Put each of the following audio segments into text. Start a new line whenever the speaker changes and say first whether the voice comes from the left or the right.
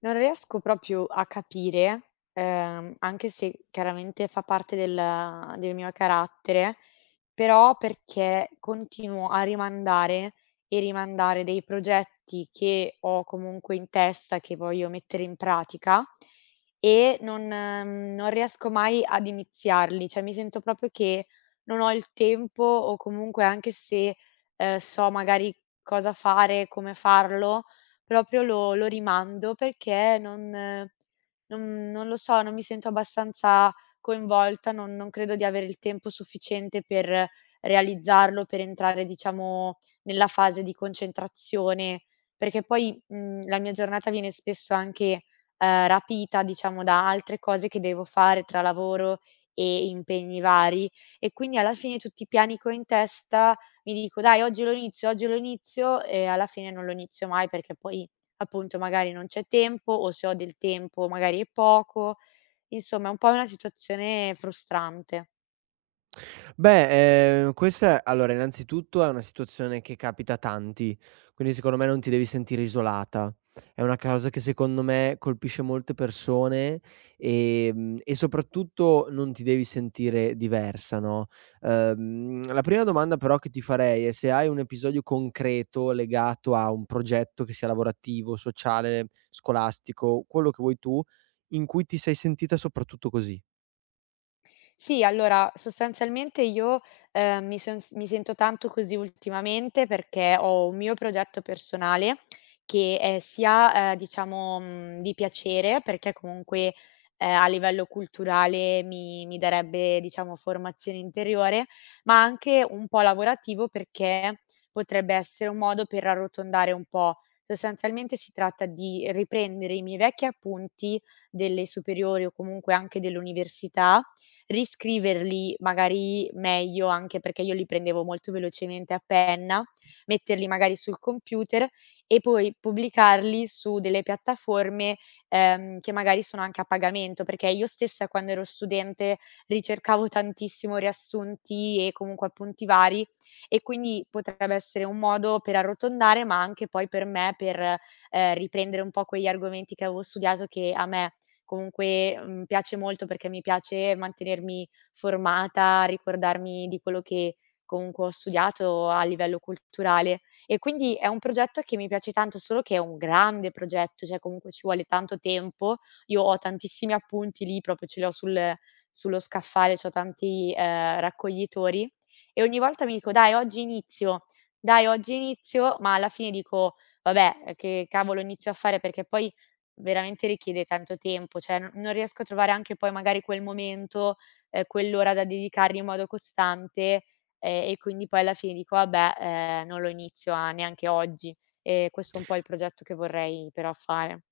left: Non riesco proprio a capire, anche se chiaramente fa parte del mio carattere, però perché continuo a rimandare e rimandare dei progetti che ho comunque in testa, che voglio mettere in pratica e non non riesco mai ad iniziarli. Cioè, mi sento proprio che non ho il tempo o comunque anche se, so magari cosa fare, come farlo, proprio lo rimando perché non lo so, non mi sento abbastanza coinvolta, non credo di avere il tempo sufficiente per realizzarlo, per entrare diciamo nella fase di concentrazione, perché poi, la mia giornata viene spesso anche, rapita diciamo da altre cose che devo fare tra lavoro e impegni vari, e quindi alla fine tutti i piani che ho in testa mi dico: "Dai, oggi lo inizio, oggi lo inizio", e alla fine non lo inizio mai perché poi appunto magari non c'è tempo o se ho del tempo magari è poco. Insomma, è un po' una situazione frustrante.
right: Questa è innanzitutto è una situazione che capita a tanti, quindi secondo me non ti devi sentire isolata. È una causa che secondo me colpisce molte persone, e soprattutto non ti devi sentire diversa, no. La prima domanda però che ti farei è se hai un episodio concreto legato a un progetto che sia lavorativo, sociale, scolastico, quello che vuoi tu, in cui ti sei sentita soprattutto così.
left: Sì, allora sostanzialmente io, mi son s mi sento tanto così ultimamente perché ho un mio progetto personale che è sia, diciamo, di piacere perché comunque, a livello culturale mi darebbe, diciamo, formazione interiore, ma anche un po' lavorativo perché potrebbe essere un modo per arrotondare un po'. Sostanzialmente si tratta di riprendere i miei vecchi appunti delle superiori o comunque anche dell'università, riscriverli magari meglio, anche perché io li prendevo molto velocemente a penna, metterli magari sul computer e poi pubblicarli su delle piattaforme, che magari sono anche a pagamento, perché io stessa quando ero studente ricercavo tantissimo riassunti e comunque appunti vari, e quindi potrebbe essere un modo per arrotondare, ma anche poi per me per, riprendere un po' quegli argomenti che avevo studiato, che a me comunque, piace molto perché mi piace mantenermi formata, ricordarmi di quello che comunque ho studiato a livello culturale. E quindi è un progetto che mi piace tanto, solo che è un grande progetto, cioè comunque ci vuole tanto tempo. Io ho tantissimi appunti lì, proprio ce li ho sullo scaffale, c'ho tanti, raccoglitori, e ogni volta mi dico: "Dai, oggi inizio, dai, oggi inizio", ma alla fine dico: "Vabbè, che cavolo inizio a fare?" Perché poi veramente richiede tanto tempo, cioè n non riesco a trovare anche poi magari quel momento, quell'ora da dedicargli in modo costante, e quindi poi alla fine dico: "Vabbè, non lo inizio a neanche oggi". E questo è un po' il progetto che vorrei però fare.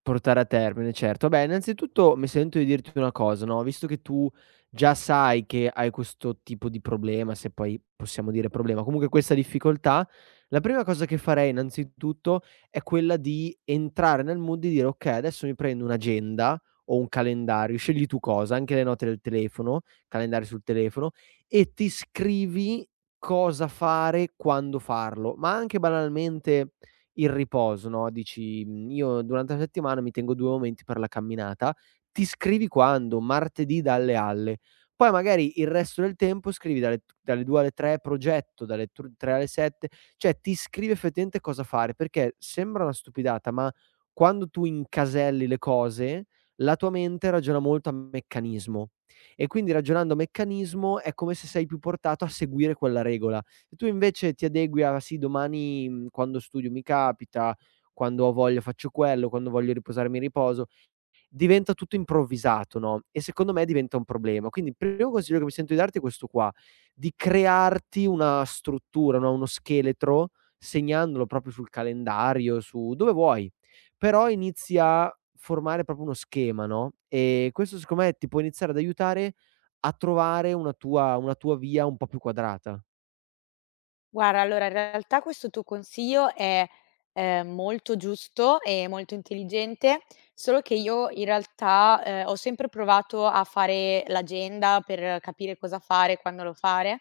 right: Portare a termine, certo. Beh, innanzitutto mi sento di dirti una cosa, no, visto che tu già sai che hai questo tipo di problema, se poi possiamo dire problema, comunque questa difficoltà, la prima cosa che farei innanzitutto è quella di entrare nel mood di dire: "Okay, adesso mi prendo un'agenda o un calendario", scegli tu cosa, anche le note del telefono, calendari sul telefono, e ti scrivi cosa fare, quando farlo, ma anche banalmente il riposo, no, dici: "Mhmm, io durante la settimana mi tengo 2 momenti per la camminata", ti scrivi quando? Martedì dalle alle. Poi magari il resto del tempo scrivi dalle 2 alle 3 progetto, dalle tr 3 alle 7, cioè ti scrivi effettivamente cosa fare, perché sembra una stupidata, ma quando tu incaselli le cose, la tua mente ragiona molto a meccanismo e quindi ragionando a meccanismo è come se sei più portato a seguire quella regola. Se tu invece ti adegui a: "Sì, domani, mhmm, quando studio mi capita, quando ho voglia faccio quello, quando voglio riposare mi riposo", diventa tutto improvvisato, no, e secondo me diventa un problema. Quindi il primo consiglio che mi sento di darti è questo qua, di crearti una struttura, no, uno scheletro, segnandolo proprio sul calendario, su dove vuoi, però inizi a formare proprio uno schema, no, e questo secondo me ti può iniziare ad aiutare a trovare una tua via un po' più quadrata.
left: Guarda, allora in realtà questo tuo consiglio è, molto giusto e molto intelligente, solo che io in realtà, ho sempre provato a fare l'agenda per capire cosa fare, quando lo fare.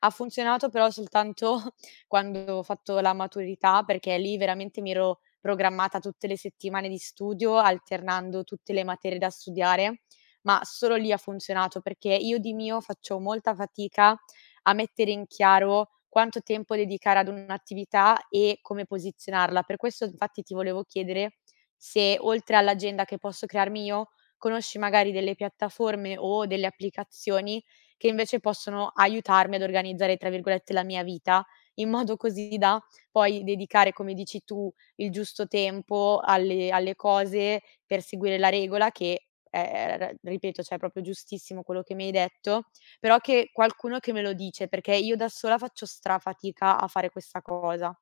left: Ha funzionato però soltanto quando ho fatto la maturità, perché lì veramente mi ero programmata tutte le settimane di studio, alternando tutte le materie da studiare, ma solo lì ha funzionato, perché io di mio faccio molta fatica a mettere in chiaro quanto tempo dedicare ad un'attività e come posizionarla. Per questo infatti ti volevo chiedere se, oltre all'agenda che posso crearmi io, conosci magari delle piattaforme o delle applicazioni che invece possono aiutarmi ad organizzare, tra virgolette, "la mia vita", in modo così da poi dedicare, come dici tu, il giusto tempo alle cose per seguire la regola che è r ripeto, cioè è proprio giustissimo quello che mi hai detto, però che qualcuno che me lo dice, perché io da sola faccio strafatica a fare questa cosa.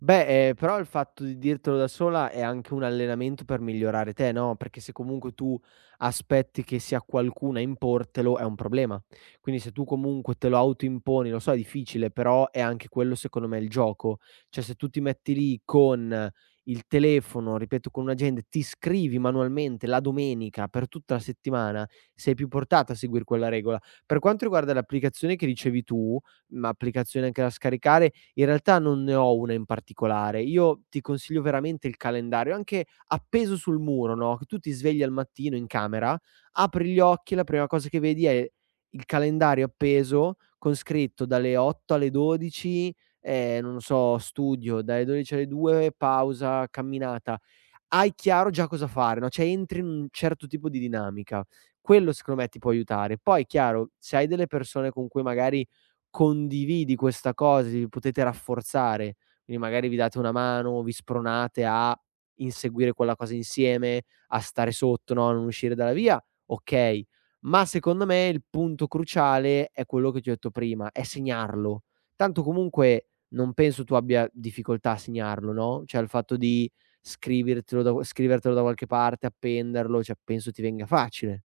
right: Però il fatto di dirtelo da sola è anche un allenamento per migliorare te, no, perché se comunque tu aspetti che sia qualcuno a importelo è un problema. Quindi se tu comunque te lo autoimponi, lo so è difficile, però è anche quello secondo me il gioco. Cioè se tu ti metti lì con il telefono, ripeto, con un'agenda, ti scrivi manualmente la domenica per tutta la settimana, sei più portato a seguir quella regola. Per quanto riguarda l'applicazione che dicevi tu, applicazione anche da scaricare, in realtà non ne ho una in particolare. Io ti consiglio veramente il calendario, anche appeso sul muro, no, che tu ti svegli al mattino in camera, apri gli occhi e la prima cosa che vedi è il calendario appeso con scritto dalle 8 alle 12, non so, studio, dalle 12 alle 2 pausa, camminata, hai chiaro già cosa fare, no, cioè entri in un certo tipo di dinamica. Quello secondo me ti può aiutare. Poi chiaro, se hai delle persone con cui magari condividi questa cosa, vi potete rafforzare, quindi magari vi date una mano, vi spronate a inseguire quella cosa insieme, a stare sotto, no, a non uscire dalla via, okay. Ma secondo me il punto cruciale è quello che ti ho detto prima, è segnarlo. Tanto comunque non penso tu abbia difficoltà a segnarlo, no, cioè il fatto di scrivertelo da qualche parte, appenderlo, cioè penso ti venga facile.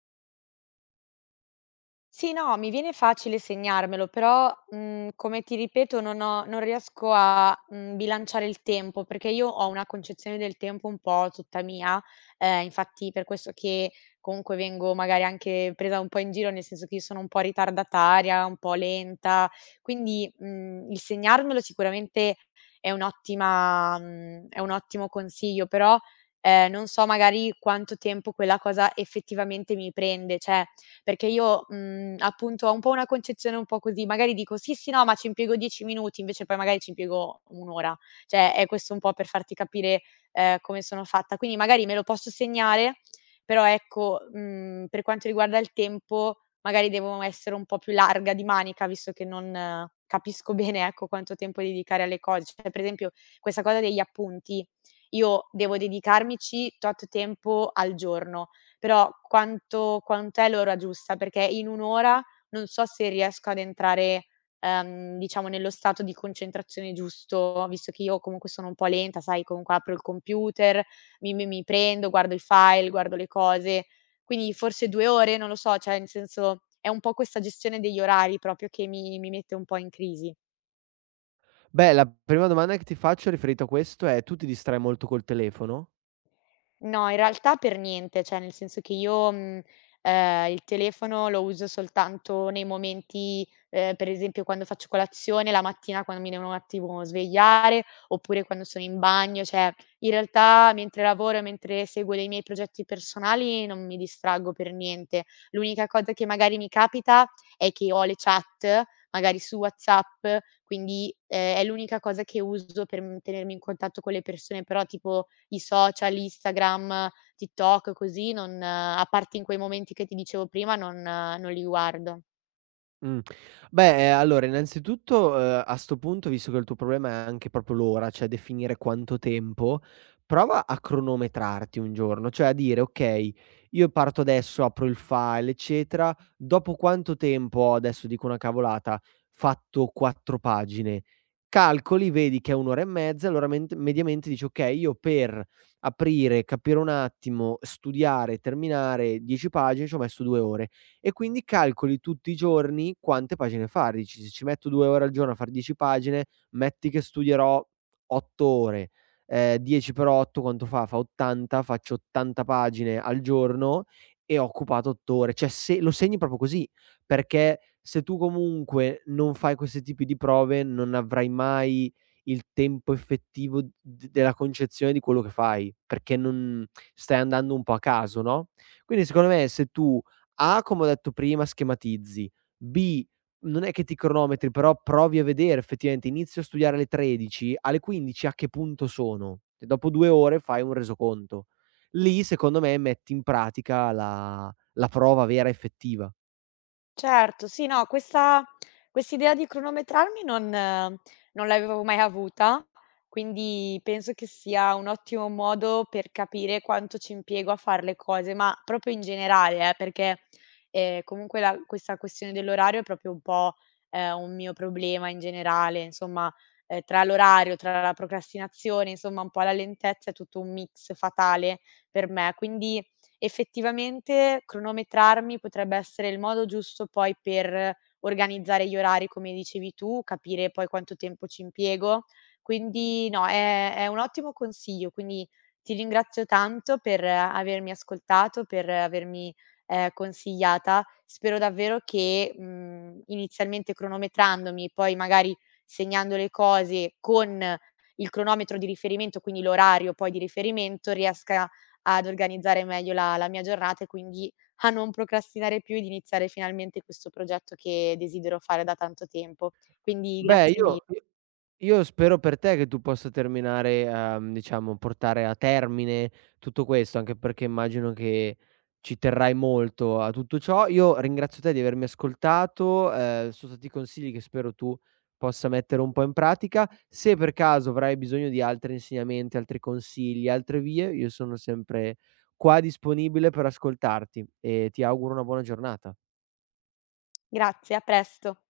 left: Sì, no, mi viene facile segnarmelo, però, come ti ripeto non riesco a, bilanciare il tempo, perché io ho una concezione del tempo un po' tutta mia, infatti per questo che comunque vengo magari anche presa un po' in giro, nel senso che io sono un po' ritardataria, un po' lenta, quindi, il segnarmelo sicuramente è un ottimo consiglio, però, non so magari quanto tempo quella cosa effettivamente mi prende, cioè, perché io, appunto ho un po' una concezione un po' così, magari dico: "Sì, sì, no, ma ci impiego 10 minuti", invece poi magari ci impiego 1 ora. Cioè, è questo un po' per farti capire, come sono fatta. Quindi magari me lo posso segnare, però ecco, per quanto riguarda il tempo magari devo essere un po' più larga di manica, visto che non capisco bene, ecco, quanto tempo dedicare alle cose. Cioè, per esempio questa cosa degli appunti, io devo dedicarmici tot tempo al giorno, però quanto quant'è l'ora giusta, perché in 1 ora non so se riesco ad entrare, diciamo nello stato di concentrazione giusto, visto che io comunque sono un po' lenta, sai, comunque apro il computer, mi prendo, guardo i file, guardo le cose. Quindi forse 2 ore, non lo so, cioè nel senso è un po' questa gestione degli orari proprio che mi mette un po' in crisi.
right: Beh, la prima domanda che ti faccio riferito a questo è: tu ti distrai molto col telefono?
left: No, in realtà per niente, cioè nel senso che io, il telefono lo uso soltanto nei momenti, per esempio quando faccio colazione, la mattina quando mi devono un attimo svegliare, oppure quando sono in bagno, cioè in realtà mentre lavoro, mentre seguo dei miei progetti personali non mi distraggo per niente. L'unica cosa che magari mi capita è che ho le chat, magari su WhatsApp, quindi, è l'unica cosa che uso per, tenermi in contatto con le persone, però tipo i social, Instagram, TikTok, così non a parte in quei momenti che ti dicevo prima, non li guardo.
right: Mh. Allora innanzitutto, a 'sto punto, visto che il tuo problema è anche proprio l'ora, cioè definire quanto tempo, prova a cronometrarti un giorno, cioè a dire: "Okay, io parto adesso, apro il file, eccetera, dopo quanto tempo ho", adesso dico una cavolata, "fatto 4 pagine?" Calcoli, vedi che è 1 ora e mezza, allora ment mediamente dici: "Okay, io per aprire, capire un attimo, studiare, terminare 10 pagine ci ho messo 2 ore", e quindi calcoli tutti i giorni quante pagine far. Dici: "Se ci metto 2 ore al giorno a far 10 pagine, metti che studierò 8 ore, 10 per 8 quanto fa? Fa 80, faccio 80 pagine al giorno e ho occupato 8 ore." Cioè se lo segni proprio così, perché se tu comunque non fai questi tipi di prove, non avrai mai il tempo effettivo d della concezione di quello che fai, perché non, stai andando un po' a caso, no, quindi secondo me, se tu a, come ho detto prima, schematizzi. B, non è che ti cronometri, però provi a vedere effettivamente, inizio a studiare alle 13, alle 15 a che punto sono. E dopo 2 ore fai un resoconto. Lì, secondo me, metti in pratica la prova vera effettiva.
left: Certo, sì, no, questa quest'idea di cronometrarmi non l'avevo mai avuta, quindi penso che sia un ottimo modo per capire quanto ci impiego a far le cose, ma proprio in generale, perché, comunque la questa questione dell'orario è proprio un po', un mio problema in generale, insomma, tra l'orario, tra la procrastinazione, insomma un po' la lentezza, è tutto un mix fatale per me. Quindi effettivamente cronometrarmi potrebbe essere il modo giusto poi per organizzare gli orari, come dicevi tu, capire poi quanto tempo ci impiego. Quindi no, è un ottimo consiglio, quindi ti ringrazio tanto per avermi ascoltato, per avermi, consigliata. Spero davvero che, inizialmente cronometrandomi, poi magari segnando le cose con il cronometro di riferimento, quindi l'orario poi di riferimento, riesca ad organizzare meglio la mia giornata e quindi a non procrastinare più ed iniziare finalmente questo progetto che desidero fare da tanto tempo. Quindi
right: Beh, io spero per te che tu possa terminare a mhmm, diciamo, portare a termine tutto questo, anche perché immagino che ci terrai molto a tutto ciò. Io ringrazio te di avermi ascoltato, son stati consigli che spero tu possa mettere un po' in pratica. Se per caso avrai bisogno di altri insegnamenti, altri consigli, altre vie, io sono sempre qua disponibile per ascoltarti e ti auguro una buona giornata.
left: grazie, a presto.